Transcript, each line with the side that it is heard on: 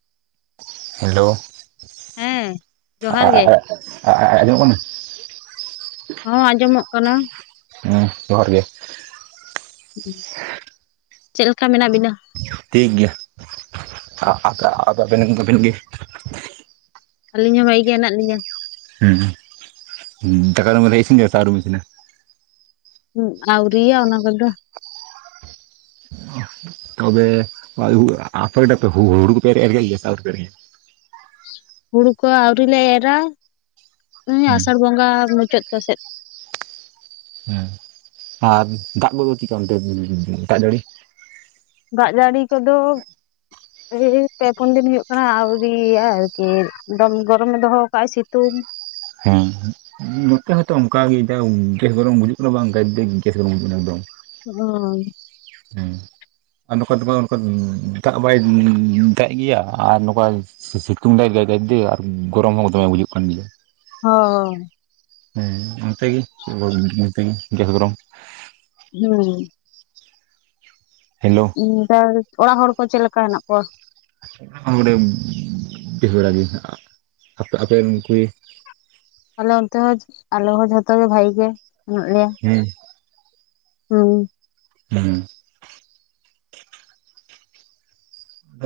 right: [inaudible] Hello
left: ᱦᱮᱸ
right: ᱟᱻ
left: ᱡᱚᱦᱟᱨ ᱜᱮ
right: ᱟᱻ ᱟᱻ ᱟᱻ ᱟᱸᱡᱚᱢ ᱠᱟᱱᱟ?
left: ᱦᱚᱸ ᱟᱸᱡᱚᱢᱚᱜ ᱠᱟᱱᱟ᱾
right: ᱦᱚᱸ ᱡᱚᱦᱟᱨ ᱜᱮ᱾
left: ᱪᱮᱫᱮ ᱞᱮᱠᱟ ᱢᱮᱱᱟᱜ ᱵᱤᱱᱟ?
right: ᱴᱷᱤᱠ ᱜᱮᱭᱟ ᱟ ᱟ ᱟᱵᱮᱱ ᱜᱮ
left: ᱟᱹᱞᱤᱧ ᱦᱚᱸ ᱵᱷᱟᱭ ᱜᱮ ᱦᱮᱱᱟᱜ ᱞᱤᱧᱟ᱾
right: ᱦᱩᱸ ᱫᱟᱠᱟ ᱢᱮ ᱤᱥᱤᱱ ᱜᱮᱫᱟ ᱥᱮ ᱟᱨᱤ
left: ᱦᱩᱸ ᱟᱣᱨᱤᱭᱟ ᱚᱱᱟ ᱠᱚᱫᱚ
right: ᱛᱚᱵᱮ ᱟᱯᱷ ᱠᱚᱫᱚ ᱦᱩᱲᱩ ᱠᱚᱯᱮ ᱮᱨᱮᱜ ᱟ ᱥᱮ ᱟᱣᱨᱤᱭᱟ
left: ᱦᱩᱲᱩ ᱠᱚ ᱟᱹᱣᱨᱤ ᱞᱮ ᱮᱨᱟ
right: ᱦᱩᱸ
left: ᱟᱥᱟᱲ ᱵᱚᱸᱜᱟ ᱢᱩᱪᱟᱹᱫ ᱠᱚ ᱥᱮᱫ
right: ᱦᱮᱸ ᱟᱨ ᱫᱟᱜ ᱠᱚᱫᱚ ᱪᱮᱫᱠᱟ ᱚᱱᱛᱮ ᱫᱟᱜ ᱡᱟᱹᱲᱤ
left: ᱫᱟᱜ ᱡᱟᱹᱲᱤ ᱠᱚᱫᱚᱼᱼ ᱮᱭ ᱯᱮ ᱯᱩᱱ ᱫᱤᱱ ᱦᱩᱭᱩᱭ ᱠᱟᱱᱟ ᱟᱣᱨᱤᱭᱟ ᱟᱨᱠᱤ ᱜᱚᱨᱚᱢᱮ ᱫᱚᱦᱚ ᱟᱠᱟᱫ ᱥᱤᱛᱩᱝ
right: ᱦᱮᱸ ᱱᱚᱛᱮ ᱦᱚᱭᱛᱚ ᱚᱱᱠᱟᱜ ᱜᱮ ᱜᱮᱥ ᱜᱚᱨᱚᱢ ᱜᱩᱡᱩᱜ ᱠᱟᱱᱟ ᱵᱟᱝ ᱚᱱᱠᱟᱭ ᱜᱮᱥ ᱜᱚᱨᱚᱢ ᱵᱩᱡᱩᱜ ᱠᱟᱱᱟ ᱮᱠᱫᱚᱢ᱾
left: ᱦᱚᱸᱻ
right: [unintelligible] ᱟᱨ ᱱᱚᱝᱠᱟ ᱱᱚᱠᱟ ᱱᱚᱝᱠᱟ ᱫᱟᱜ ᱵᱟᱭ ᱢᱮ ᱫᱟᱜ ᱜᱮᱭᱟ ᱟᱨ ᱱᱚᱝᱠᱟ ᱥᱤᱛᱩᱝ ᱫᱟᱭ [unintelligible] ᱟᱨ ᱜᱚᱨᱚᱢ ᱦᱚᱸ ᱫᱚᱢᱮ ᱵᱩᱡᱩᱜ ᱠᱟᱱ ᱜᱮᱭᱟ᱾
left: ᱦᱚᱻ
right: ᱦᱮᱸ ᱚᱱᱛᱮ ᱜᱮ ᱪᱮᱫ ᱜᱮᱥ ᱜᱚᱨᱚᱢ
left: ᱦᱩᱸ
right: ᱦᱮᱞᱳ
left: [unintelligible] ᱚᱲᱟᱜ ᱦᱚᱲ ᱠᱚ ᱪᱮᱫ ᱞᱮᱠᱟ ᱦᱮᱱᱟᱜ ᱠᱚᱣᱟ?
right: ᱚᱰᱮ ᱵᱮᱥ ᱵᱟᱲᱟ ᱜᱮ ᱟ ᱟ ᱟᱯᱮᱨᱮᱱ ᱠᱚᱜᱟ?
left: ᱟᱞᱮ ᱚᱱᱛᱮ ᱦᱚᱸ ᱟᱞᱮ ᱦᱚᱸ ᱡᱷᱚᱛᱚ ᱜᱮ ᱵᱷᱟᱜᱤ ᱜᱮ ᱢᱮᱱᱟᱜᱮ ᱞᱮᱭᱟ᱾
right: ᱦᱮᱸ
left: ᱦᱩᱸ
right: ᱦᱩᱸ [unintelligible] [unintelligible]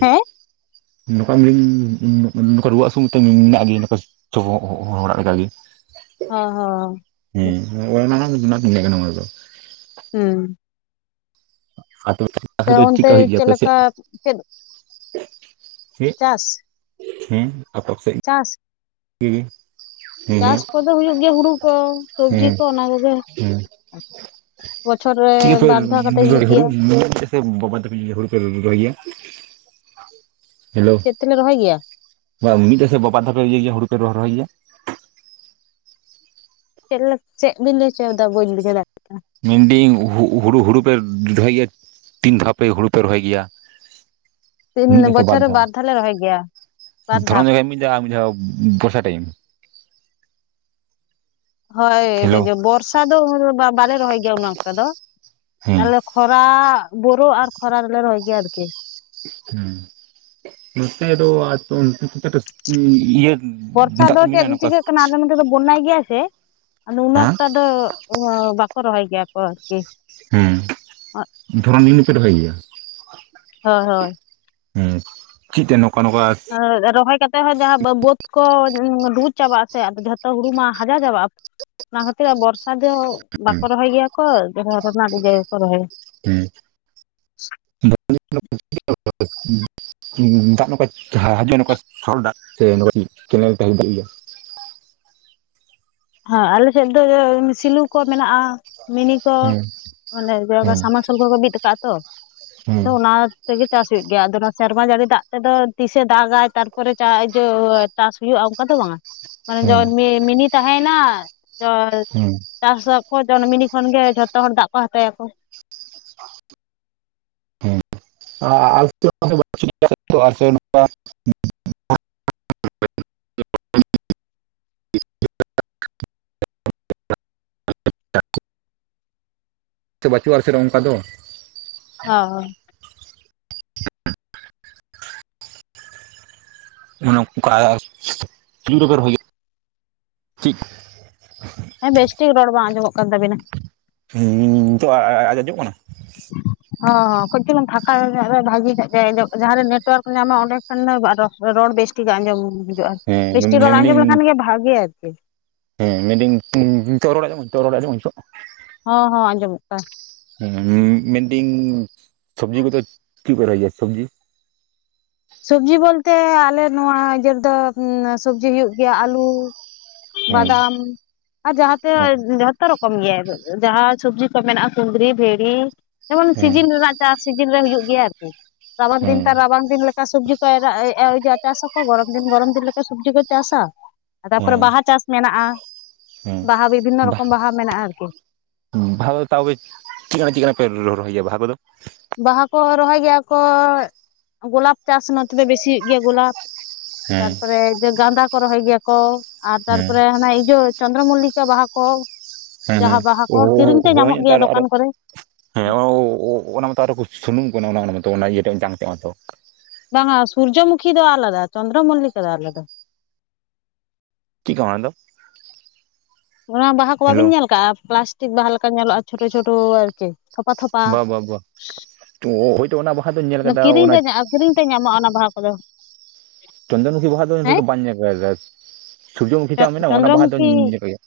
left: ᱦᱮᱸ
right: ᱱᱚᱝᱠᱟ ᱢᱤᱧ ᱱᱚᱠᱟ ᱨᱩᱣᱟᱹ ᱦᱟᱹᱥᱩ ᱢᱮᱱᱟᱜ ᱜᱮᱭᱟ ᱱᱚᱝᱠᱟ ᱪᱚᱻ ᱚᱲᱟᱜ ᱞᱮᱠᱟᱜᱮ
left: ᱦᱚ ᱦᱚ
right: [unintelligible]
left: ᱦᱩᱸ ᱛᱚ
right: ᱟᱨ ᱫᱚ
left: ᱚᱱᱛᱮ
right: ᱪᱮᱠᱟ ᱦᱩᱭᱩᱜ ᱜᱮᱭᱟ
left: ᱪᱮᱫ
right: ᱟᱯᱮ
left: ᱞᱮᱠᱟ
right: ᱥᱮᱜ
left: ᱪᱮᱫ ᱪᱟᱥ
right: ᱦᱩᱸ ᱟᱯ ᱟᱯ ᱥᱮᱫ
left: ᱪᱟᱥ
right: ᱦᱩᱸ [unintelligible] ᱦᱮᱸ
left: ᱪᱟᱥ ᱠᱚᱫᱚ ᱦᱩᱭᱩᱜ ᱜᱮᱭᱟ ᱦᱩᱲᱩ ᱠᱚ ᱥᱚᱵᱽᱡᱤ
right: ᱦᱮᱸ
left: ᱠᱚ ᱚᱱᱟ ᱠᱚᱜᱮ
right: ᱦᱮᱸ
left: ᱵᱚᱪᱷᱚᱨ ᱨᱮ ᱵᱟᱨ ᱫᱷᱟᱣ ᱠᱟᱛᱮ ᱦᱩᱭᱩᱜ ᱜᱮᱭᱟ
right: [inaudible] ᱦᱮᱞᱳ
left: ᱪᱮᱫ ᱛᱮᱞᱮ ᱨᱚᱦᱚᱭ ᱜᱮᱭᱟ
right: ᱢᱤᱫ ᱫᱷᱟᱣ ᱥᱮ ᱵᱟᱵᱟᱫᱷᱟᱣ ᱤᱭᱟᱹᱭ ᱜᱮᱭᱟ ᱦᱩᱲᱩ ᱯᱮ ᱨᱚᱦᱚᱭ ᱜᱮᱭᱟ?
left: ᱪᱮᱫ ᱪᱮᱫ ᱵᱤᱱ ᱞᱟᱹᱭ ᱚᱪᱚᱭᱮᱫᱟ ᱵᱟᱹᱧ ᱵᱩᱡᱷᱟ. ᱣ ᱮᱫᱟ
right: ᱢᱮᱱᱫᱟᱹᱧ ᱦᱩ ᱦᱩ ᱦᱩᱲᱩ ᱦᱩᱲᱩ ᱯᱮ ᱨᱚᱦᱚᱭ ᱜᱮᱭᱟ ᱛᱤᱱ ᱫᱷᱟᱣ ᱯᱮ ᱦᱩᱲᱩ ᱯᱮ ᱨᱚᱦᱚᱭ ᱜᱮᱭᱟ?
left: [unintelligible]
right: ᱢᱤᱫ ᱫᱷᱟᱣ ᱥᱮ
left: ᱵᱚᱪᱷᱚᱨ
right: ᱵᱟᱨ
left: ᱨᱮ
right: ᱫᱷᱟᱣ
left: ᱞᱮ ᱨᱚᱦᱚᱭ ᱜᱮᱭᱟ ᱵᱟᱨ ᱫᱷᱟᱣ
right: ᱫᱷᱚᱨᱚᱱ ᱡᱚᱠᱷᱟᱜ ᱢᱤᱫ ᱫᱷᱟᱣ ᱢᱤᱫ ᱫᱷᱟᱣ ᱵᱚᱨᱥᱟ ᱴᱟᱭᱤᱢ ᱦᱮᱞᱳ
left: ᱦᱚᱭ ᱵᱚᱨᱥᱟ ᱫᱚ ᱵᱟ ᱵᱟᱞᱮ ᱨᱚᱦᱚᱭ ᱜᱮᱭᱟ ᱩᱱᱟ. ᱜ ᱮᱠᱴᱟ ᱫᱚ
right: ᱦᱮᱸ
left: ᱠᱷᱚᱨᱟ ᱵᱳᱨᱳ ᱟᱨ ᱠᱷᱚᱨᱟ ᱨᱮᱞᱮ ᱨᱚᱦᱚᱭ ᱜᱮᱭᱟ ᱟᱨ ᱠᱤ
right: ᱦᱮᱸ ᱱᱚᱛᱮ ᱫᱚ [inaudible]
left: ᱵᱚᱨᱥᱟ
right: ᱫᱟᱜ
left: ᱫᱚ ᱪᱮᱫ
right: ᱢᱮᱱᱟᱜᱼᱟ ᱱᱚᱝᱠᱟ
left: ᱪᱤᱠᱟᱹᱜ ᱠᱟᱱᱟ ᱟᱞᱮ ᱱᱚᱛᱮ ᱫᱚ ᱵᱳᱱᱱᱟᱭ ᱜᱮᱭᱟ ᱥᱮ ᱟᱫᱚ ᱩᱱᱟᱹᱜ
right: ᱦᱮᱸ
left: ᱮᱠᱴᱟ ᱫᱚ ᱚ ᱵᱟᱠᱚ ᱨᱚᱦᱚᱭ ᱜᱮᱭᱟ ᱠᱚ ᱟᱨᱠᱤ
right: ᱦᱩᱸ
left: ᱦᱳᱭ
right: ᱫᱷᱚᱨᱚᱱ ᱫᱤᱱ ᱦᱚᱸᱯᱮ ᱨᱚᱦᱚᱭ ᱜᱮᱭᱟ?
left: ᱦᱳᱭ
right: ᱪᱮᱫ ᱛᱮ ᱱᱚᱝᱠᱟ ᱱᱚᱝᱠᱟᱼᱼ
left: ᱨᱚᱦᱚᱭ ᱠᱟᱛᱮᱜ ᱦᱚᱸ ᱡᱟᱦᱟᱸ ᱵᱟᱹᱫ ᱠᱚ ᱵᱩᱵᱩᱡ ᱪᱟᱵᱟᱜ-ᱟ ᱥᱮ ᱡᱷᱚᱛᱚ ᱦᱩᱲᱩ ᱢᱟ ᱦᱟᱡᱟᱣ ᱪᱟᱵᱟᱜᱼᱟ ᱚᱱᱟ ᱠᱷᱛᱤᱨ ᱵᱚᱨᱥᱟ ᱫᱚ ᱵᱟᱠᱚ ᱨᱚᱦᱚᱭ ᱜᱮᱭᱟ ᱠᱚ [inaudible] ᱨᱚᱦᱚᱭᱟ
right: ᱦᱮᱸ [inaudible] ᱫᱟᱜ ᱱᱚᱝᱠᱟ ᱦᱟᱡᱩᱜ ᱱᱚᱝᱠᱟ ᱥᱚᱨᱚᱞ ᱫᱟᱜ ᱥᱮ ᱠᱮᱱᱮᱞ ᱛᱟᱦᱮᱸ ᱫᱟᱲᱭᱟ
left: ᱦᱮᱸ ᱟᱞᱮ ᱥᱮᱫ ᱫᱚ ᱥᱤᱞᱩ ᱠᱚ ᱢᱮᱱᱟᱜᱼᱟ ᱢᱤᱱᱤ ᱠᱚ
right: ᱦᱮᱸ
left: ᱢᱟᱱᱮ
right: ᱦᱮᱸ
left: ᱥᱟᱢ ᱢᱟᱨᱥᱟᱞ ᱠᱚᱠᱚ ᱵᱤᱫ ᱟᱠᱟᱜᱼᱟ ᱛᱚ
right: ᱦᱮᱸ
left: ᱟᱫᱚ ᱚᱱᱟ ᱼᱼ ᱛᱮᱜᱮ ᱪᱟᱥ ᱦᱩᱭᱩᱜ ᱜᱮᱭᱟ ᱟᱫᱚ ᱚᱱᱟ ᱥᱮᱨᱢᱟ ᱡᱟᱲᱤ ᱫᱟᱜ ᱛᱮᱫᱚ ᱛᱤᱥᱮ ᱫᱟᱜᱟᱭ ᱛᱟᱨᱯᱚᱨᱮ ᱼᱼ ᱪᱟᱥ ᱦᱩᱭᱩᱜᱼᱟ ᱚᱱᱠᱟ ᱫᱚ ᱵᱟᱝ-ᱟ ᱢᱟᱱᱮ
right: ᱦᱮᱸ
left: ᱡᱚᱱ ᱢᱤᱱᱤ ᱛᱟᱦᱮᱭᱮᱱᱟ
right: ᱦᱮᱸ
left: ᱪᱟᱥᱚ ᱟᱠᱚ ᱡᱚᱱ ᱢᱤᱱᱤ ᱠᱷᱚᱱ ᱜᱮ ᱡᱷᱚᱛᱚ ᱦᱚᱲ ᱫᱟᱜ ᱠᱚ ᱦᱟᱛᱟ ᱭᱟᱠᱚ
right: ᱦᱮᱸ [inaudible] [inaudible] ᱥᱮ ᱵᱟᱪᱩᱜᱼᱟ [unintelligible] ᱚᱱᱠᱟ ᱫᱚ
left: ᱦᱟ ᱦᱟ
right: [inaudible]
left: ᱦᱮᱸ ᱵᱮᱥ ᱴᱷᱤᱠ ᱨᱚᱲ ᱵᱟᱝ ᱟᱸᱡᱚᱢᱚᱜ ᱠᱟᱱ ᱛᱟᱵᱤᱱᱟ ᱾
right: ᱦᱮᱸ ᱱᱤᱛᱚᱜ ᱟ ᱟᱡ ᱚᱡᱚᱜ ᱠᱟᱱᱟ?
left: [inaudible] ᱦᱚᱸ ᱠᱟ. ᱡ ᱪᱩᱞᱩᱝ ᱯᱷᱟᱸᱠᱟ ᱱᱟ. ᱜ ᱨᱮ ᱵᱷᱟᱜᱤ ᱱᱚᱜ ᱡᱟᱭᱜᱟ ᱡᱟᱦᱟᱸᱨᱮ ᱱᱮᱴᱣᱟᱨᱠ ᱧᱟᱢᱟ ᱚᱸᱰᱮ ᱠᱷᱟᱱ ᱫᱚ ᱨᱚᱲ ᱵᱮᱥ ᱼᱼ ᱴᱷᱤᱠ ᱟᱸᱡᱚᱢ ᱦᱤᱡᱩᱜᱼᱟ ᱟᱨ
right: ᱦᱮᱸ
left: ᱵᱤᱥᱴᱤᱠ ᱨᱚᱲ
right: ᱢᱮᱱᱫᱟᱹᱧ
left: ᱟᱸᱡᱚᱢ ᱞᱮᱠᱷᱟᱱ ᱜᱮ ᱵᱷᱟᱜᱮ ᱟᱨᱠᱤ ᱾
right: ᱦᱮᱸ ᱢᱤᱫ ᱫᱚ ᱱᱤ ᱱᱤ ᱱᱤᱛᱚᱜ ᱨᱚᱲ‌ [inaudible]
left: ᱦᱚᱸ ᱦᱚᱸ ᱟᱸᱡᱚᱢᱚᱜ ᱠᱟᱱᱟ ᱾
right: ᱦᱮᱸ ᱢᱮᱱᱫᱤᱧ ᱥᱚᱵᱽᱡᱤ ᱠᱚᱫᱚ ᱪᱮᱫ ᱯᱮ ᱨᱚᱦᱚᱭ ᱜᱮᱭᱟ ᱥᱚᱵᱽᱡᱤ?
left: ᱥᱚᱵᱡᱤ ᱵᱚᱞᱛᱮ ᱟᱞᱮ ᱱᱚᱣᱟ ᱤᱭᱟᱹ ᱨᱮᱫᱚ ᱥᱚᱵᱡᱤ ᱦᱩᱭᱩᱜ ᱜᱮᱭᱟ ᱟᱞᱩ
right: ᱦᱮᱸ
left: ᱵᱟᱫᱟᱢ ᱟᱨ ᱡᱟᱦᱟᱸᱛᱮ
right: ᱦᱮᱸ
left: ᱡᱷᱚᱛᱚ ᱨᱚᱠᱚᱢ ᱜᱮ ᱡᱟᱦᱟᱸ ᱥᱚᱵᱽᱡᱤ ᱠᱚ ᱢᱮᱱᱟᱜᱼᱟ ᱠᱩᱸᱫᱽᱨᱤ ᱵᱷᱤᱲᱤ ᱡᱮᱢᱚᱱ
right: ᱦᱮᱸ
left: ᱥᱤᱡᱤᱱ ᱨᱮᱱᱟᱜ ᱪᱟᱥ ᱥᱤᱡᱤᱱ ᱨᱮ ᱦᱩᱭᱩᱜ ᱜᱮᱭᱟ ᱟᱨᱠᱤ ᱨᱟᱵᱟᱝ ᱫᱤᱱ ᱛᱟᱨ ᱨᱟᱵᱟᱝ ᱫᱤᱱ ᱞᱮᱠᱟ ᱥᱩᱵᱽᱡᱤ ᱠᱚ ᱪᱟᱥᱟ ᱟᱠᱚ ᱜᱚᱨᱚᱢ ᱫᱤᱱ ᱜᱚᱨᱚᱢ ᱫᱤᱱ ᱞᱮᱠᱟ ᱥᱩᱵᱽᱡᱤ ᱠᱚ ᱪᱟᱥᱟ ᱛᱟᱯᱚᱨᱮ
right: ᱦᱮᱸ ᱦᱮᱸ
left: ᱵᱟᱦᱟ ᱪᱟᱥ ᱢᱮᱱᱟᱜᱼᱟ
right: ᱦᱮᱸ
left: ᱵᱟᱦᱟ ᱵᱤᱵᱷᱤᱱᱱᱚ ᱨᱚᱠᱚᱢ ᱵᱟᱦᱟ ᱢᱮᱱᱟᱜᱼᱟ ᱟᱨᱠᱤ
right: ᱵᱟᱦᱟ ᱠᱚᱫᱚ ᱛᱟᱣ ᱜᱮ ᱪᱮᱜ ᱠᱟᱱᱟᱜ ᱪᱮᱜ ᱠᱟᱱᱟᱜ ᱯᱮ ᱨᱚᱦᱚᱭ ᱜᱮᱭᱟ ᱵᱟᱦᱟ ᱠᱚ ᱫᱚ
left: ᱵᱟᱦᱟ ᱠᱚ ᱨᱚᱦᱚᱭ ᱜᱮᱭᱟ ᱠᱚ ᱜᱳᱞᱟᱯ ᱪᱟᱥ ᱱᱚᱛᱮ ᱫᱚ ᱵᱮᱥᱤ ᱦᱩᱭᱩᱜ ᱜᱮᱭᱟ ᱜᱳᱞᱟᱯ ᱾
right: ᱦᱮᱸ
left: ᱛᱟᱨᱯᱚᱨᱮ ᱜᱟᱸᱫᱟ ᱠᱚ ᱨᱚᱦᱚᱭ ᱜᱮᱭᱟ ᱠᱚ ᱟᱨ
right: ᱦᱮᱸ
left: ᱛᱟᱨᱯᱚᱨᱮ ᱦᱟᱱᱟ ᱤᱡᱟ. ᱪᱚᱱᱫᱨᱚ ᱢᱩᱞᱞᱤ ᱵᱟᱦᱟ ᱠᱚ
right: ᱦᱮᱸ ᱦᱮᱸ
left: ᱡᱟᱦᱟᱸ ᱵᱟᱦᱟ ᱠᱚ ᱠᱤᱨᱤᱧ ᱛᱮ
right: ᱦᱳᱭ
left: ᱧᱟᱢᱚᱜ ᱜᱮᱭᱟ
right: ᱟᱨ
left: ᱫᱚᱠᱟᱱ ᱠᱚ ᱨᱮ ᱾
right: ᱦᱮᱸ ᱚᱱᱟ ᱢᱟᱛᱚ ᱟᱨᱚ ᱠᱚ ᱥᱩᱱᱩᱢ ᱠᱟᱱᱟ ᱚᱱᱟ ᱢᱚᱛᱚ ᱚᱱᱟ ᱤᱭᱟᱹ ᱡᱟᱝ ᱛᱮᱫ ᱢᱟᱛᱚ ᱾
left: ᱵᱟᱝᱟ ᱥᱩᱨᱡᱚᱢᱩᱠᱷᱤ ᱫᱚ ᱟᱞᱟᱫᱟ ᱪᱚᱱᱫᱨᱚ ᱢᱚᱞᱞᱤᱠᱟ ᱫᱚ ᱟᱞᱟᱫᱟ
right: ᱪᱤᱜᱠᱟ ᱚᱱᱟ ᱫᱚ?
left: ᱚᱱᱟ ᱵᱟᱦᱟ ᱠᱚ
right: ᱦᱮᱞᱳ
left: ᱵᱟᱵᱤᱱ ᱧᱮᱞ ᱠᱟᱜᱼᱟ ᱯᱞᱟᱥᱴᱤᱠ ᱵᱟᱦᱟ ᱞᱮᱠᱟ ᱧᱮᱞᱚᱜᱼᱟ ᱪᱷᱳᱴᱳ ᱪᱷᱳᱴᱳ ᱟᱨᱠᱤ ᱛᱷᱚᱯᱟ ᱛᱷᱚᱯᱟ,
right: ᱵᱟ ᱵᱟ ᱵᱟ ᱦᱳᱭᱛᱳ ᱚᱱᱟ ᱵᱟᱦᱟ ᱫᱚᱧ ᱧᱮᱞ
left: ᱚᱱᱟ
right: ᱟᱠᱟᱫᱟ
left: ᱠᱤᱨᱤᱧ ᱨᱮ ᱧᱟᱸᱜᱼᱟ ᱠᱤᱨᱤᱧ ᱛᱮ ᱧᱟᱢᱚᱜᱼᱟ ᱚᱱᱟ ᱵᱟᱦᱟ ᱠᱚᱫᱚ᱾
right: ᱪᱚᱱᱫᱚᱱᱢᱩᱠᱷᱤ ᱵᱟᱦᱟ
left: ᱦᱮᱸ
right: ᱫᱚ ᱵᱟᱧ ᱧᱮᱞ ᱠᱟᱫᱟ ᱥᱩᱨᱡᱚᱢᱩᱠᱷᱤ ᱴᱟᱜ ᱢᱮᱱᱟᱜᱼᱟ ᱚᱱᱟ ᱵᱟᱦᱟ ᱫᱚᱧ
left: ᱪᱚᱱᱫᱨᱚᱢᱩᱠᱷᱤ
right: ᱧᱮᱞ ᱠᱟᱜ ᱜᱮ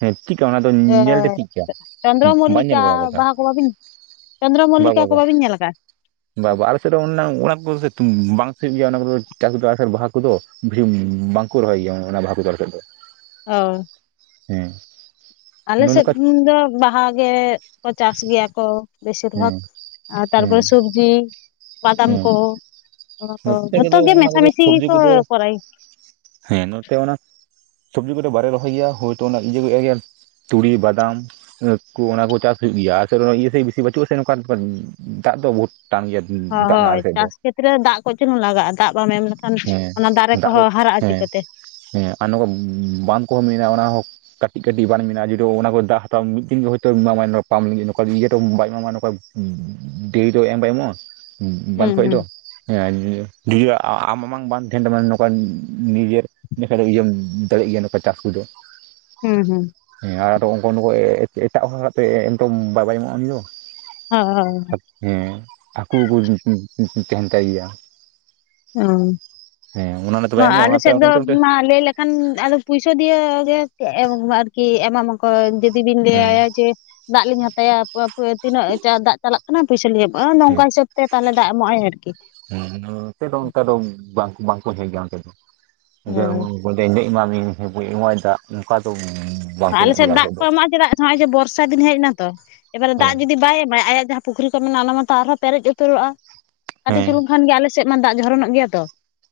right: ᱦᱮᱸ ᱪᱤᱜ ᱠᱟ ᱚᱱᱟ ᱫᱚ ᱧᱮᱞᱛᱮ ᱪᱤᱜ ᱠᱟ,
left: ᱪᱚᱱᱫᱨᱚ
right: ᱵᱟᱧ ᱧᱮᱞ
left: ᱢᱚᱞᱞᱤᱠᱟ
right: ᱵᱟᱲᱟ ᱟᱠᱟᱫᱟ᱾
left: ᱵᱟᱦᱟ ᱠᱚ ᱵᱟᱵᱤᱱ ᱪᱚᱱᱫᱨᱚ
right: ᱵᱟ ᱵᱟ
left: ᱢᱚᱞᱞᱤᱠᱟ ᱠᱚ
right: ᱵᱟ
left: ᱵᱟᱵᱤᱱ ᱧᱮᱞ ᱟᱠᱟᱜ-ᱟ
right: ᱵᱟ ᱵᱟ ᱟᱞᱮ ᱥᱮᱫ ᱫᱚ [unintelligible] ᱵᱟᱝ ᱦᱩᱭᱩᱜ ᱜᱮᱭᱟ ᱚᱱᱟ ᱠᱚᱫᱚ ᱪᱟᱥ ᱵᱟᱥ ᱵᱟᱦᱟ ᱠᱚᱫᱚ ᱵᱷᱤᱱ ᱵᱟᱝᱠᱩ ᱨᱚᱦᱚᱭ ᱜᱮᱭᱟ ᱚᱱᱟ ᱵᱟᱦᱟ ᱠᱚ ᱫᱚ ᱟᱞᱮᱥᱮᱜ ᱫᱚ᱾
left: ᱚ
right: ᱦᱩᱸ
left: ᱟᱞᱮᱥᱮᱫ ᱫᱚ ᱵᱟᱦᱟ ᱜᱮᱠᱚ ᱪᱟᱥ ᱜᱮᱭᱟ ᱠᱚ ᱵᱤᱥᱤᱨ ᱵᱷᱟᱠ
right: ᱦᱮᱸ
left: ᱟᱨ ᱛᱟᱨᱯᱚᱨᱮ
right: ᱦᱮᱸ
left: ᱥᱚᱵᱽᱡᱤ, ᱵᱟᱫᱟᱢ
right: ᱦᱮᱸ
left: ᱠᱚ ᱚᱱᱟ ᱠᱚ
right: ᱱᱚᱛᱮ
left: ᱡᱷᱚᱛᱚ
right: ᱠᱚᱫᱚ
left: ᱜᱮ
right: ᱚᱱᱟ ᱠᱚᱫᱚ
left: ᱢᱮᱥᱟᱢᱤᱥᱤ
right: ᱥᱚᱵᱽᱡᱤ
left: ᱜᱤᱠᱚ
right: ᱠᱚᱫᱚ
left: ᱠᱚᱨᱟᱭ
right: ᱦᱮᱸ ᱱᱚᱛᱮ ᱚᱱᱟ ᱥᱚᱵᱽᱡᱤ ᱠᱚᱫᱚ ᱵᱟᱞᱮ ᱨᱚᱦᱚᱭ ᱜᱮᱭᱟ ᱦᱩᱭᱛᱚ ᱚᱱᱟ ᱤᱭᱟᱹ ᱜᱮ ᱛᱩᱲᱤ, ᱵᱟᱫᱟᱢ ᱠᱩ ᱚᱱᱟ ᱠᱩ ᱪᱟᱥ ᱦᱩᱭᱩᱜ ᱜᱮᱭᱟ᱾ ᱟᱞᱮ ᱥᱮᱫ ᱨᱮ ᱤᱭᱟᱹ ᱥᱮᱜ ᱵᱤᱥᱤ ᱵᱟᱪᱩᱜᱼᱟ ᱥᱮ ᱱᱚᱝᱠᱟ ᱫᱟᱜ ᱫᱚ ᱵᱩᱦᱩᱛ ᱴᱟᱱ ᱜᱮᱭᱟ᱾
left: ᱦᱚᱸ
right: ᱫᱟᱜ ᱨᱮᱱᱟᱜ
left: ᱦᱚᱭ
right: ᱟᱞᱮ ᱥᱮᱫ ᱫᱚ
left: ᱪᱟᱥ ᱠᱷᱮᱛᱮᱨᱮ ᱫᱟᱜ ᱠᱟᱹᱡᱪᱩᱞᱩᱝ ᱞᱟᱜᱟᱜᱼᱟ᱾ ᱫᱟᱜ ᱵᱟᱢ ᱮᱢ ᱞᱮᱠᱷᱟᱱ
right: ᱦᱮᱸ
left: ᱚᱱᱟ ᱫᱟᱨᱮ ᱠᱚ
right: ᱫᱟᱜ ᱫᱚ
left: ᱦᱚᱸ ᱦᱟᱨᱟᱜᱼᱟ
right: ᱦᱮᱸ
left: ᱪᱤᱠᱟᱹᱛᱮ
right: ᱦᱮᱸ ᱟᱨ ᱱᱚᱠᱟ ᱵᱟᱱᱫᱷ ᱠᱚᱦᱚᱸ ᱢᱮᱱᱟᱜᱼᱟ ᱚᱱᱟ ᱦᱚᱸ ᱠᱟᱴᱤᱜ ᱠᱟᱴᱤᱜ ᱵᱟᱱᱫᱷ ᱢᱮᱱᱟᱜᱼᱟ ᱡᱩᱫᱤᱭᱳ ᱚᱱᱟᱠᱚ ᱫᱟᱜ ᱦᱟᱛᱟᱣ ᱢᱤᱫ ᱫᱤᱱ ᱜᱮ ᱦᱳᱭᱛᱳ ᱮᱢᱟ ᱢᱟᱭ ᱯᱟᱢᱯ ᱞᱟᱹᱜᱤᱜ ᱱᱚᱠᱟ ᱤᱭᱟᱹ ᱛᱮᱦᱚ ᱵᱟᱭ ᱮᱢᱟᱢᱟ ᱱᱚᱠᱟ ᱰᱮ. ᱨ ᱫᱚ ᱮᱢ ᱵᱟᱭ ᱮᱢᱚᱜᱟᱭ ᱵᱟᱱᱫᱷ
left: ᱦᱩᱸ
right: ᱠᱷᱚᱡ
left: ᱦᱩᱸ
right: ᱫᱚ [unintelligible] ᱵᱟᱱᱫᱷ ᱵᱟᱝ ᱛᱟᱦᱮᱱ ᱛᱟᱢᱟ ᱱᱚᱝᱠᱟᱱ ᱱᱤᱡᱮᱨ ᱤᱱᱟᱹ ᱠᱷᱟᱡ ᱫᱚ ᱤᱭᱟ. ᱢ ᱫᱟᱲᱤᱭᱟᱜ ᱜᱮᱭᱟ ᱱᱚᱝᱠᱟ ᱪᱟᱥ ᱠᱩᱫᱚ᱾
left: ᱦᱩᱸ ᱦᱩᱸ
right: ᱦᱮᱸ ᱟᱫᱚ ᱚᱱᱠᱟᱱ ᱚᱠᱚᱭ ᱮ ᱮᱴᱟᱜ ᱦᱚᱲᱟᱜ ᱛᱮ ᱮᱢ ᱛᱚ ᱵᱟᱭ ᱮᱢᱚᱜᱼᱟ ᱩᱱᱤ ᱫᱚ᱾
left: ᱦᱚ ᱦᱚᱭ
right: ᱦᱮᱸ ᱦᱟᱹᱠᱩ ᱠᱚᱦᱚᱸ ᱠᱚ ᱛᱮᱦᱮᱱ ᱛᱟᱭ ᱜᱮᱭᱟ
left: ᱚᱸ
right: ᱦᱮᱸ ᱚᱱᱟ ᱱᱟᱜ
left: ᱱᱚᱣᱟ ᱟᱞ ᱥᱮᱫ ᱫᱚ ᱢᱟ ᱞᱟᱹᱭ ᱞᱮ ᱠᱷᱟᱱ ᱟᱫᱚ ᱯᱩᱭᱥᱟᱹ ᱫᱤᱭᱟ. ᱜᱮ ᱟᱨᱠᱤ ᱮᱢᱟᱢ ᱟᱨᱠᱤ ᱮᱢᱟᱢᱟᱠᱚ ᱡᱮᱫ ᱡᱩᱫᱤᱵᱤᱱ
right: ᱦᱮᱸ
left: ᱞᱟᱹᱭᱟᱭᱟ ᱡᱮ ᱫᱟᱜ ᱞᱤᱧ ᱦᱟᱛᱟᱭᱟ ᱛᱤᱱᱟᱹᱜ ᱫᱟᱜ ᱪᱟᱞᱟᱜ ᱠᱟᱱᱟ ᱯᱩᱭᱥᱟᱹ ᱞᱤᱧ - ᱚᱭ ᱱᱚᱝᱠᱟ ᱦᱤᱥᱟᱹᱵ ᱛᱮ ᱛᱟᱦᱚᱞᱮ ᱫᱟᱜ ᱮᱢᱚᱜᱼᱟᱭ ᱟᱨᱠᱤ᱾
right: ᱦᱩᱸ ᱱᱚᱛᱮ ᱫᱚ ᱚᱱᱠᱟ ᱫᱚ ᱵᱟᱝ ᱵᱟᱝᱠᱩ ᱦᱮᱸ ᱜᱮᱭᱟ ᱚᱱᱛᱮ ᱫᱚ ᱡᱮ
left: ᱦᱮᱸ
right: [unintelligible] ᱵᱟ. ᱭ ᱮᱢᱟᱭᱟ ᱫᱟᱜ ᱱᱚᱝᱠᱟ ᱫᱚ ᱵᱟ
left: ᱟ ᱟᱞᱮᱥᱮᱫ ᱫᱟᱜ ᱠᱚ ᱮᱢᱟᱜᱼᱟ ᱪᱮᱫᱟᱜ ᱱᱚᱜᱼᱚᱭ ᱡᱮ ᱵᱚᱨᱥᱟ ᱫᱤᱱ ᱦᱮᱸᱜ ᱮᱱᱟ ᱛᱚ ᱮᱵᱟᱨᱮ ᱫᱟᱜ ᱡᱩᱫᱤ ᱵᱟᱭ ᱮᱢᱟᱭ ᱟᱭᱟᱜ ᱡᱟᱦᱟᱸ ᱯᱩᱠᱷᱤᱨᱤ ᱠᱚ ᱢᱮᱱᱟᱜᱼᱟ ᱚᱱᱟ ᱢᱟᱛᱚ ᱟᱨᱦᱚᱸ ᱯᱮᱨᱮᱡ ᱩᱛᱟᱹᱨᱚᱜᱼᱟ ᱠᱟᱴᱤᱡ
right: ᱦᱮᱸ
left: ᱪᱩᱞᱩᱝ ᱠᱷᱟᱱ ᱜᱮ ᱟᱞᱮ ᱥᱮᱜ ᱢᱟ ᱫᱟᱜ ᱡᱷᱚᱨᱚᱱᱚᱜ ᱜᱮᱭᱟ ᱛᱚ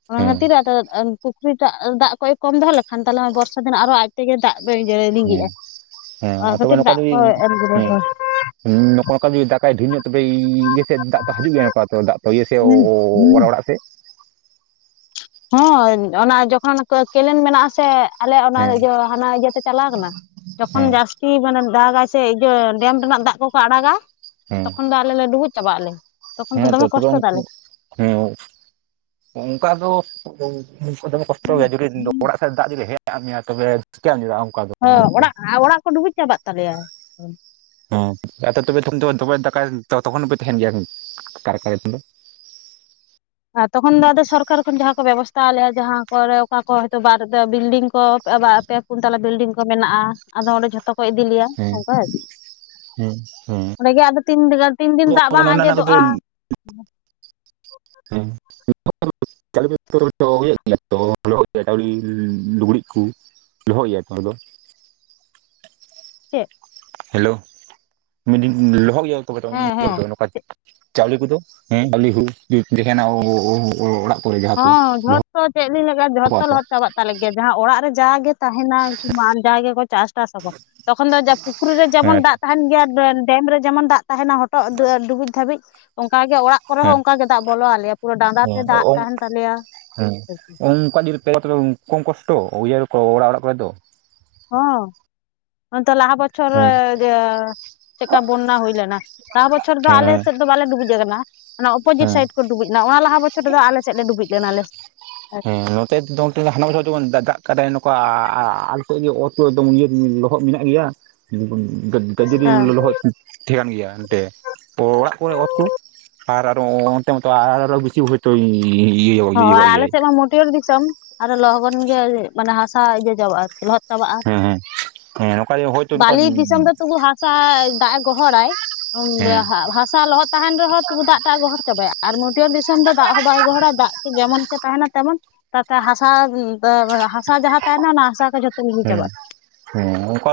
left: ᱚᱱᱟ
right: ᱦᱮᱸ
left: ᱠᱷᱟᱹᱛᱤᱨ ᱟᱫᱚ ᱟ ᱯᱩᱠᱷᱤᱨᱤ ᱴᱟᱜ ᱫᱟᱜ ᱠᱚ ᱠᱚᱢ ᱫᱚᱦᱚ ᱞᱮᱠᱷᱟᱱ ᱛᱟᱞᱮ ᱚᱸᱭ ᱵᱚᱨᱥᱟ ᱫᱤᱱ ᱟᱨᱚ ᱦᱚᱸ ᱟᱡ ᱛᱮᱜᱮ ᱫᱟᱜ
right: ᱦᱮᱸ
left: ᱞᱤᱸᱜᱤᱜᱼᱟ
right: ᱦᱮᱸ
left: ᱚᱱᱟ
right: ᱟᱨ ᱛᱚᱵᱮ
left: ᱠᱷᱟᱹᱛᱤᱨ
right: ᱱᱚᱝᱠᱟ
left: ᱫᱟᱜ
right: ᱡᱩᱫᱤ
left: ᱠᱚ ᱮᱢ ᱠᱮᱫᱟ
right: ᱦᱮᱸ
left: ᱠᱚ
right: ᱦᱩ ᱱᱚᱠᱟ ᱱᱚᱠᱟ ᱫᱟᱜᱟᱭ ᱰᱷᱤᱨ ᱧᱚᱜ ᱛᱚᱵᱮ ᱤᱭᱟᱹ ᱥᱮᱫ ᱫᱟᱜ ᱛᱚ ᱦᱟᱡᱤᱜ ᱜᱮᱭᱟ ᱛᱚ ᱱᱚᱠᱟ ᱫᱟᱜ ᱤᱭᱟᱹ ᱥᱮᱜ ᱚᱲᱟᱜ ᱚᱲᱟᱜ ᱥᱮᱜ
left: ᱦᱮᱸ ᱚᱱᱟ ᱡᱚᱠᱷᱚᱱ ᱠᱚ ᱠᱮᱱᱮᱞ ᱢᱮᱱᱟᱜ ᱟᱥᱮ ᱟᱞᱮᱭᱟᱜ ᱚᱱᱟ
right: ᱦᱮᱸ
left: ᱤᱭᱟᱹ ᱦᱟᱱᱟ ᱤᱭᱟᱹ ᱛᱮ ᱪᱟᱞᱟ ᱠᱟᱱᱟ ᱡᱚᱠᱷᱚᱱ
right: ᱦᱮᱸ
left: ᱡᱟᱥ ᱠᱤ ᱢᱟᱱᱮ ᱫᱟᱜᱟᱭ ᱥᱮ ᱤᱭᱟᱹ ᱰᱮᱢ ᱨᱮᱱᱟᱜ ᱫᱟᱜ ᱠᱚᱠᱚ ᱟᱲᱟᱜᱟ
right: ᱦᱮᱸ
left: ᱛᱚᱠᱷᱚᱱ ᱫᱚ ᱟᱞᱮ ᱞᱮ ᱰᱩᱵᱩᱡ ᱪᱟᱵᱟᱜ ᱟᱞᱮ ᱛᱚᱠᱷᱚᱱ ᱫᱚ ᱫᱚᱢᱮ ᱠᱚᱥᱴᱚ ᱛᱟᱞᱮ᱾
right: ᱦᱩᱸ ᱚᱝᱠᱟ ᱫᱚ ᱫᱚᱢ ᱫᱚᱢᱮ ᱠᱚᱥᱴᱚ ᱜᱮᱭᱟ ᱡᱩᱫᱤ ᱚᱲᱟᱜ ᱥᱮᱫ ᱫᱟᱜ ᱡᱩᱫᱤ ᱦᱮᱜ ᱟᱜ ᱢᱮᱭᱟ ᱛᱚᱵᱮ ᱪᱮᱠᱟ ᱦᱩᱭᱩᱜ ᱟ
left: ᱦᱚᱸ ᱚᱲᱟᱜᱼᱟ, ᱚᱲᱟᱜ ᱠᱚ ᱰᱩᱵᱩᱡ ᱪᱟᱵᱟᱜ ᱛᱟᱞᱮᱭᱟ᱾
right: ᱦᱮᱸ ᱛᱚ ᱛᱚᱵᱮ ᱛᱚᱠᱷᱱ ᱫᱚ ᱫᱚᱢᱮᱭ ᱫᱟᱠᱟᱭ ᱛᱚ ᱛᱚᱠᱷᱚᱱ ᱦᱚᱸᱯᱮ ᱛᱟᱦᱮᱱ ᱜᱮᱭᱟ ᱦᱩ ᱠᱟᱨᱮ ᱠᱟᱨᱮ ᱩᱱ ᱫᱚ
left: ᱛᱚᱠᱷᱚᱱ ᱫᱚ ᱟᱫᱚ ᱥᱚᱨᱠᱟᱨ ᱠᱷᱚᱱ ᱡᱟᱦᱟᱸ ᱠᱚ ᱵᱮᱵᱚᱥᱛᱷᱟ ᱟᱞᱮᱭᱟ ᱡᱟᱦᱟᱸ ᱠᱚᱨᱮ ᱚᱠᱟ ᱠᱚ ᱦᱚᱭᱛᱳ ᱵᱟᱨ ᱵᱤᱞᱰᱤᱝ ᱠᱚ ᱯᱩᱱ ᱛᱟᱞᱟ ᱵᱤᱞᱰᱤᱝ ᱠᱚ ᱢᱮᱱᱟᱜᱼᱟ ᱟᱫᱚ ᱚᱸᱰᱮ ᱡᱷᱚᱛᱚ ᱠᱚ ᱤᱫᱤ ᱞᱮᱭᱟ
right: ᱦᱮᱸ
left: ᱚᱱᱠᱟ ᱟᱨᱠᱤ
right: ᱦᱮᱸ ᱦᱮᱸ
left: ᱚᱸᱰᱮ ᱜᱮ ᱟᱫᱚ ᱛᱤᱱ ᱫᱤᱱ ᱫᱟᱜ ᱵᱟᱝ
right: ᱚᱱᱮ ᱚᱱᱟ ᱠᱚᱫᱚ
left: ᱟᱸᱡᱮᱫᱚᱜᱼᱟ
right: ᱦᱮᱸ [unintelligible] ᱛᱚ ᱪᱟᱣᱮ ᱞᱩᱜᱽᱲᱤᱡ ᱠᱚ ᱫᱚᱦᱚᱭ ᱜᱮᱭᱟ ᱛᱚ ᱚᱱᱟ ᱫᱚ
left: ᱪᱮᱫ
right: ᱦᱮᱞᱳ ᱢᱮᱱᱤᱧ ᱞᱚᱦᱚᱫ ᱜᱮᱭᱟ ᱛᱚ
left: ᱦᱮᱸ ᱦᱮᱸ
right: [inaudible] ᱪᱟᱣᱞᱮ ᱠᱚᱫᱚ ᱦᱩ ᱪᱟᱣᱞᱮ ᱦᱩᱲᱩ ᱡᱩᱫᱤ ᱛᱟᱦᱮᱱᱟ ᱚᱻᱲᱟᱜ ᱠᱚᱨᱮ ᱡᱟᱦᱟᱸ ᱠᱚ
left: ᱚ ᱪᱮᱫ ᱵᱤᱱ ᱞᱟᱜᱟ
right: ᱠᱚᱜᱼᱟ
left: ᱡᱚᱛᱚ
right: ᱛᱚ
left: ᱞᱚᱦᱚᱫ ᱪᱟᱵᱟᱜ ᱛᱟᱞᱮ ᱜᱮᱭᱟ ᱡᱟᱦᱟᱸ ᱚᱲᱟᱜ ᱨᱮ ᱡᱟᱜᱮ ᱛᱟᱦᱮᱱᱟ ᱠᱤ ᱵᱟ ᱡᱟ ᱜᱮᱠᱚ ᱪᱟᱥ ᱴᱟᱥ ᱟᱵᱟ ᱛᱚᱠᱷᱚᱱ ᱫᱚ ᱯᱩᱠᱷᱨᱤ ᱨᱮ ᱡᱮᱢᱚᱱ
right: ᱦᱮᱸ
left: ᱫᱟᱜ ᱛᱟᱦᱮᱱ ᱜᱮᱭᱟ ᱰᱮᱢ ᱨᱮ ᱡᱮᱢᱚᱱ ᱫᱟᱜ ᱛᱟᱦᱮᱱᱟ ᱦᱚᱴᱚᱜ ᱰᱩᱵᱩᱡ ᱫᱷᱟᱹᱵᱤᱡ ᱚᱱᱠᱟ ᱜᱮ ᱚᱲᱟᱜ ᱠᱚᱨᱮ ᱦᱚᱸ
right: ᱦᱮᱸ ᱦᱮᱸ
left: ᱚᱱᱠᱟ ᱜᱮ ᱫᱟᱜ ᱵᱚᱞᱚ ᱟᱞᱮᱭᱟ ᱯᱩᱨᱟᱹ ᱰᱟᱸᱰᱟ ᱛᱮ ᱫᱟᱜ ᱛᱟᱦᱮᱱ ᱛᱟᱞᱮᱭᱟ
right: ᱦᱮᱸ ᱚᱱᱠᱟ ᱡᱩᱫᱤ ᱯᱮ ᱛᱚᱵᱮ ᱠᱚᱢ ᱠᱚᱥᱴᱚ ᱩᱭᱦᱟᱹᱨ ᱠᱚ ᱚᱲᱟᱜ ᱚᱲᱟᱜ ᱠᱚᱨᱮ ᱫᱚ
left: ᱦᱚᱸ ᱦᱚᱜ ᱚᱭ ᱛᱚ ᱞᱟᱦᱟ ᱵᱚᱪᱷᱚᱨ
right: ᱦᱮᱸ
left: ᱡᱮ ᱪᱮᱠᱟ ᱵᱚᱱᱱᱟ ᱦᱩᱭ ᱞᱮᱱᱟ ᱞᱟᱦᱟ ᱵᱚᱪᱷᱚᱨ ᱫᱚ
right: ᱦᱮᱸ
left: ᱟᱞᱮ
right: ᱦᱮᱸ
left: ᱥᱮᱫ ᱫᱚ ᱵᱟᱞᱮ ᱰᱩᱵᱩᱡ ᱠᱟᱱᱟ ᱚᱱᱟ ᱚᱯᱚᱡᱤᱴ
right: ᱦᱮᱸ
left: ᱥᱟᱭᱤᱰ ᱠᱚ ᱰᱩᱵᱩᱡ ᱱᱟ ᱚᱱᱟᱞᱟᱦᱟ ᱵᱚᱪᱷᱚᱨ ᱨᱮᱫᱚ ᱟᱞᱮ ᱥᱮᱫᱞᱮ ᱰᱩᱵᱩᱡ ᱞᱮᱱᱟᱞᱮ
right: ᱦᱮᱸ ᱱᱚᱛᱮ ᱫᱚ ᱦᱟᱱᱟ ᱡᱮᱢᱚᱱ ᱫᱟᱜ ᱠᱟᱫᱟᱭ ᱱᱚᱝᱠᱟ ᱟᱞ ᱚᱛ ᱯᱩᱨᱟ. ᱮᱠᱫᱚᱢ ᱤᱭᱟ. ᱞᱚᱦᱚᱫ ᱢᱮᱱᱟᱜ ᱜᱮᱭᱟ ᱡᱩᱫᱤ ᱵᱚᱱ ᱛᱚ ᱡᱩᱫᱤ
left: ᱟᱪᱪᱷᱟ
right: ᱞᱚᱦᱚᱫ ᱛᱟᱦᱮᱱ ᱜᱮᱭᱟ ᱮᱱᱛᱮ ᱚᱲᱟᱜ ᱠᱚᱨᱮ ᱚᱛ ᱠᱚ ᱟᱨ ᱟᱨᱚ ᱚᱱᱛᱮ ᱢᱚᱛᱚ ᱟᱨᱦ ᱟᱨᱚ ᱵᱤᱥᱤ ᱦᱩᱭ ᱛᱳ [unintelligible]
left: ᱦᱚ ᱟᱞᱮ ᱥᱮᱫ ᱢᱟ ᱢᱟᱹᱴᱭᱟᱹᱨ ᱫᱤᱥᱚᱢ ᱟᱨᱚ ᱞᱚᱜᱚᱱ ᱜᱮ ᱢᱟᱱᱮ ᱦᱟᱥᱟ ᱤᱭᱟᱹ ᱪᱟᱵᱟᱜᱼᱟ ᱟᱨᱠᱤ ᱞᱚᱦᱚᱫ ᱪᱟᱵᱟᱜᱼᱟ᱾
right: ᱦᱮᱸ ᱦᱮᱸ ᱦᱮᱸ ᱱᱚᱝᱠᱟ ᱦᱳᱭᱛᱳ ᱱᱚᱝᱠᱟ
left: ᱵᱟᱹᱞᱤ ᱫᱤᱥᱚᱢ ᱫᱚ ᱛᱚᱵᱩ ᱦᱟᱥ ᱪᱟᱭ ᱫᱟᱜ ᱮ ᱜᱚᱦᱚᱲᱟᱭ
right: ᱦᱮᱸ
left: ᱦᱟᱥᱟ ᱞᱚᱦᱚᱫ ᱛᱟᱦᱮᱱ ᱨᱮᱦᱚᱸ ᱛᱚᱵᱩ ᱫᱟᱜ ᱴᱟᱜ ᱮ ᱜᱚᱦᱚᱲ ᱪᱟᱵᱟᱭᱟ ᱟᱨ ᱢᱟᱹᱴᱭᱟᱹᱲ ᱫᱤᱥᱚᱢ ᱫᱚ ᱫᱟᱜ ᱦᱚᱸ ᱵᱟᱭ ᱜᱚᱦᱚᱲᱟ ᱫᱟᱜ ᱡᱮᱢᱚᱱ ᱠᱮ ᱛᱟᱦᱮᱱᱟ ᱛᱮᱢᱚᱱ ᱛᱟᱛᱮ ᱦᱟᱥᱟ ᱦᱟᱥᱟ ᱡᱟᱦᱟᱸ ᱛᱟᱦᱮᱱᱟ ᱚᱱᱟ ᱦᱟᱥᱟ ᱡᱚᱛᱚ
right: ᱦᱮᱸ ᱦᱮᱸ ᱚᱱᱠᱟ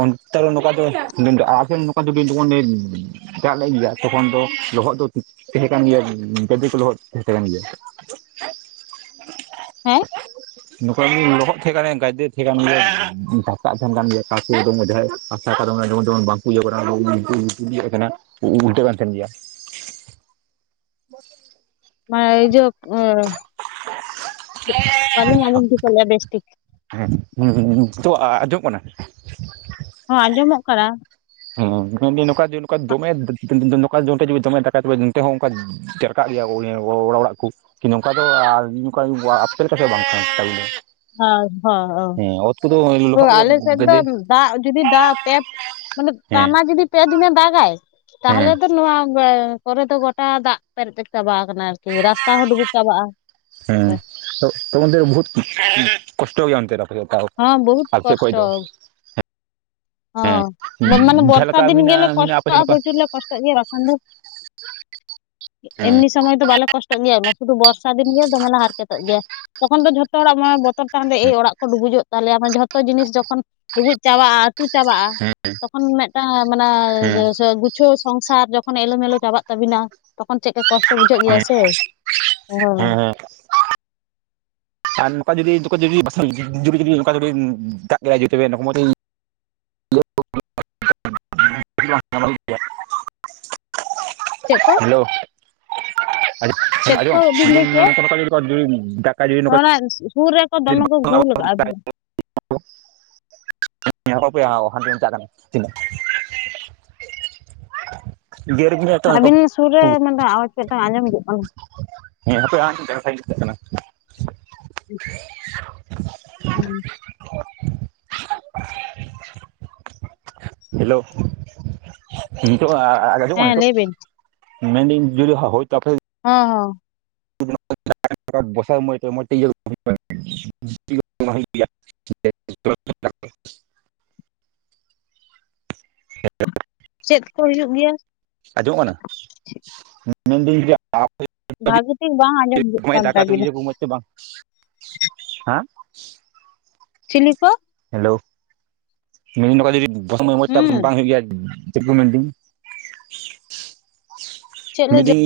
right: ᱚᱱᱠᱟ ᱛᱮ ᱱᱚᱠᱟ ᱫᱚ ᱟᱵᱤᱱ [unintelligible] ᱫᱟᱜ ᱞᱮᱫ ᱜᱮᱭᱟ ᱛᱚᱠᱷᱚᱱ ᱫᱚ ᱞᱚᱦᱚᱫ ᱫᱚ ᱛᱟᱦᱮᱸ ᱠᱟᱱ ᱜᱮᱭᱟ ᱜᱟᱫᱮᱠᱚ ᱞᱚᱦᱚᱫ ᱛᱟᱦᱮᱸ ᱠᱟᱱ ᱜᱮᱭᱟ
left: ᱦᱮᱸ
right: ᱱᱚᱝᱠᱟ ᱞᱚᱦᱚᱫ ᱛᱟᱦᱮᱸ ᱠᱟᱱ ᱜᱮᱭᱟ ᱜᱟᱫᱮ ᱛᱟᱦᱮᱸ ᱠᱟᱱ ᱜᱮᱭᱟ ᱫᱷᱟᱯᱟᱜ ᱛᱟᱦᱮᱸ ᱠᱟᱱ ᱜᱮᱭᱟ [unintelligible] ᱚᱠᱟ ᱠᱚ ᱫᱚ ᱦᱚᱜ ᱚᱭ ᱡᱮᱢᱚᱱ ᱵᱟᱝᱠᱚ ᱤᱭᱟᱹᱜ ᱠᱟᱱᱟ ᱤᱭᱟᱹ ᱟᱠᱟᱱᱟ ᱩᱞᱴᱟᱹ ᱠᱟᱱ ᱛᱟᱦᱮᱱ ᱜᱮᱭᱟ
left: ᱵᱟᱭ ᱡᱳᱠ ᱮ ᱵᱟᱹᱞᱤᱧ ᱟᱸᱡᱚᱢ ᱴᱷᱤᱠᱟᱹ ᱞᱮᱫᱟ ᱵᱮᱥ ᱴᱷᱤᱠ
right: ᱦᱮᱸ ᱱᱤᱛᱚᱜ ᱟᱸᱡᱚᱢ ᱠᱟᱱᱟ
left: ᱦᱚᱸ ᱟᱸᱡᱚᱢᱚᱜ ᱠᱟᱱᱟ
right: ᱦᱮᱸ ᱱᱚᱝᱠᱟ ᱱᱚᱝᱠᱟ ᱫᱚᱢᱮ ᱱᱚᱝᱠᱟ ᱡᱩᱫᱤ ᱫᱚᱢᱮ ᱫᱟᱜᱟᱭ ᱛᱚᱵᱮ ᱱᱚᱛᱚ ᱦᱚᱸ ᱟᱠᱟᱫ ᱜᱮᱭᱟ ᱚᱲᱟᱜ ᱚᱲᱟᱜ ᱠᱚ ᱱᱚᱝᱠᱟ ᱫᱚ ᱟᱯᱮ [unintelligible]
left: ᱦᱚᱭ‌ ᱚ
right: ᱦᱮᱸ ᱚᱛ ᱠᱚᱫᱚ
left: ᱚ
right: ᱞᱚᱦᱚᱫ ᱜᱮᱭᱟ
left: ᱟᱞᱮ ᱥᱮᱫ
right: ᱜᱟᱫᱮ
left: ᱫᱚᱢ ᱫᱟᱜ ᱡᱩᱫᱤ ᱫᱟᱜ ᱯᱮ ᱢᱟᱱᱮ
right: ᱦᱮᱸ
left: ᱴᱟᱱᱟ ᱡᱩᱫᱤ ᱯᱮ ᱫᱤᱱᱮ ᱫᱟᱜᱟᱭ ᱛᱟᱦᱚᱞᱮ
right: ᱦᱮᱸ
left: ᱫᱚ ᱱᱚᱣᱟ ᱠᱚᱨᱮ ᱫᱚ ᱜᱚᱴᱟ ᱫᱟᱜ ᱯᱮᱨᱮᱡ ᱪᱟᱵᱟ ᱠᱟᱱᱟ ᱟᱨᱠᱤ ᱨᱟᱥᱛᱟ ᱦᱚᱸ ᱰᱩᱵᱩᱡ ᱪᱟᱵᱟᱜᱼᱟ
right: ᱦᱩᱸ ᱛᱚ ᱵᱚᱦᱩᱛ ᱠᱚᱥᱴᱚ ᱜᱮᱭᱟ ᱚᱱᱛᱮ ᱫᱚ
left: ᱦᱚᱸ ᱵᱚᱦᱩᱛ
right: ᱟᱨ ᱪᱮᱫ ᱠᱚᱭ ᱫᱚ᱾
left: ᱚ ᱢᱟᱱᱮ
right: ᱡᱟᱦᱟᱸ ᱞᱮᱠᱟ
left: ᱵᱚᱨᱥᱟ ᱫᱤᱱ
right: ᱢᱮᱱᱟᱜᱼᱟ
left: ᱜᱮᱞᱮ
right: ᱢᱮᱱᱟᱜᱼᱟ ᱟᱯᱮ ᱥᱮᱫ
left: ᱠᱚᱥᱴᱚᱜᱼᱟ
right: ᱱᱚᱝᱠᱟ
left: ᱯᱨᱚᱪᱩᱨ ᱞᱮ ᱠᱚᱥᱴᱚᱜ ᱜᱮᱭᱟ ᱵᱟᱠᱷᱟᱱ ᱫᱚ᱾ ᱮᱢᱱᱤ ᱥᱚᱢᱚᱭ ᱫᱚ ᱵᱟᱞᱮ ᱠᱚᱥᱴᱚᱜ ᱜᱮᱭᱟ ᱥᱩᱫᱷᱩ ᱵᱚᱨᱥᱟ ᱫᱤᱱ ᱜᱮ ᱫᱚᱢᱮ ᱦᱟᱨᱠᱮᱛᱚᱜ ᱜᱮᱭᱟ ᱛᱚᱠᱷᱚᱱ ᱫᱚ ᱡᱷᱚᱛᱚ᱾ ᱡᱚᱛᱚ ᱦᱚᱲᱟᱜ ᱢᱟᱱᱮ ᱵᱚᱛᱚᱨ ᱛᱟᱦᱮᱱ ᱫᱚ ᱮᱹᱭ ᱚᱲᱟᱜ ᱠᱚ ᱰᱩᱵᱩᱡᱚᱜ ᱛᱟᱞᱮᱭᱟ ᱢᱟᱱᱮ ᱡᱷᱚᱛᱚ ᱡᱤᱱᱤᱥ ᱡᱚᱠᱷᱚᱱ ᱰᱩᱵᱩᱡ ᱪᱟᱵᱟᱜᱼᱟ᱾ ᱟᱹᱛᱩ ᱪᱟᱵᱟᱜᱼᱟ ᱢᱤᱫᱴᱟᱝ ᱢᱟᱱᱮ
right: ᱦᱮᱸ
left: ᱜᱩᱪ ᱠᱤᱪᱷᱩ ᱥᱚᱝᱥᱟᱨ ᱡᱚᱠᱷᱚᱱ ᱮᱞᱚ ᱢᱮᱞᱚ ᱪᱟᱵᱟᱜ ᱛᱟᱵᱤᱱᱟ ᱛᱚᱠᱷᱚᱱ ᱪᱮᱫ ᱞᱮᱠᱟ ᱠᱚᱥᱴᱚ ᱵᱩᱡᱷᱟᱹᱜ ᱜᱮᱭᱟ ᱥᱮ ᱦᱚᱭ
right: ᱦᱮᱸ ᱟᱨ ᱱᱚᱝᱠᱟ ᱡᱩᱫᱤ ᱱᱚᱝᱠᱟ ᱡᱩᱫᱤ ᱡᱩᱤ ᱱᱚᱝᱠᱟ ᱡᱩᱫᱤ ᱫᱟᱜᱟᱭ ᱡ ᱢᱚᱛᱚ ᱵᱟᱝ [unintelligible]
left: ᱪᱮᱫ ᱠᱚ
right: ᱦᱮᱞᱚ
left: ᱪᱮᱫ ᱠᱚ
right: ᱟᱸᱡᱚᱢ
left: ᱵᱤᱱ
right: ᱡᱩᱫᱤ
left: ᱞᱟᱹᱭ ᱠᱮᱜᱼᱟ
right: ᱱᱚᱠᱟ ᱫᱟᱠᱟ
left: ᱥᱩᱨ ᱨᱮᱠᱚ ᱫᱚᱢᱮ ᱠᱚ ᱜᱩᱞ ᱠᱟᱜᱼᱟ
right: ᱦᱮᱞᱚ ᱦᱟᱯᱮ ᱦᱟᱞᱚᱭ ᱚᱱᱛᱮ ᱞᱤᱧ ᱪᱟᱞᱟᱜ ᱠᱟᱱᱟ ᱛᱤᱱᱟᱹᱜ ᱜᱮᱨ ᱜᱮᱭᱟ ᱛᱚ ᱱᱚᱝᱠᱟ
left: ᱟᱹᱵᱤᱱ ᱥᱩᱨ ᱨᱮ ᱢᱤᱫᱴᱟᱝ ᱟᱣᱟᱡᱽ ᱢᱤᱫᱴᱟᱝ ᱟᱸᱡᱚᱢ ᱦᱤᱡᱩᱜ ᱠᱟᱱᱟ
right: ᱦᱮᱸᱯᱮ ᱟᱜ ᱚᱱᱛᱮ ᱞᱤᱧ ᱪᱟᱞᱟᱜ ᱠᱟᱱᱟ
left: ᱦᱮᱸ
right: [inaudible]
left: ᱦᱩᱸ
right: [inaudible] ᱦᱮᱞᱳ ᱱᱤᱛᱚᱜ ᱟᱼᱟ ᱟᱸᱡᱚᱢᱚᱜ
left: ᱦᱮᱸ
right: ᱱᱤᱛᱚᱜ
left: ᱞᱟᱹᱭ ᱵᱤᱱ
right: ᱢᱮᱱᱫᱟᱹᱧ ᱡᱩᱫᱤ ᱦᱳᱭ ᱛᱚ ᱟᱯᱮ ᱥᱮᱫ
left: ᱦᱚᱸ ᱦᱚᱸ
right: ᱵᱟᱨᱥᱟ ᱢᱟᱭ ᱛᱮ ᱢᱟᱡ ᱛᱮ ᱦᱩᱭᱩᱜ ᱜᱮᱭᱟ ᱤᱧᱟᱜ ᱨᱚᱲ ᱟᱡᱚᱢ ᱫᱟᱢ? [unintelligible]
left: ᱪᱮᱫ ᱠᱚ ᱦᱩᱭᱩᱜ ᱜᱮᱭᱟ?
right: ᱟᱸᱡᱚᱢ ᱠᱟᱱᱟ᱾ ᱢᱮᱱᱫᱟᱹᱧ ᱡᱮ ᱟᱯᱮ ᱥᱮᱫ
left: ᱵᱷᱟᱜᱤ ᱴᱷᱤᱠ ᱵᱟᱝ ᱟᱸᱡᱚᱢ ᱦᱤᱡᱩᱜ
right: ᱫᱚᱢᱮ
left: ᱠᱟᱱ
right: ᱫᱟᱠᱟ ᱛᱮ
left: ᱛᱟᱵᱤᱱᱟ
right: ᱤᱭᱟᱹ ᱠᱚ ᱵᱟᱝ ᱟᱸ ᱦᱮᱸ
left: ᱪᱤᱞᱤ ᱠᱚ?
right: ᱦᱮᱞᱳ ᱢᱮᱱ ᱱᱚᱝᱠᱟ ᱡᱩᱫᱤ ᱵᱟᱨᱚ ᱥᱚᱢᱚᱭ ᱢᱚᱡᱽ ᱴᱟ
left: ᱦᱩᱸ
right: ᱵᱟᱝ ᱦᱩᱭᱩᱜ ᱜᱮᱭᱟ? ᱪᱮᱫ ᱠᱚ ᱢᱮᱱᱫᱟᱹᱧ
left: ᱪᱮᱫ ᱞᱮ ᱡᱚᱼ
right: ᱢᱮᱱᱫᱟᱹᱧ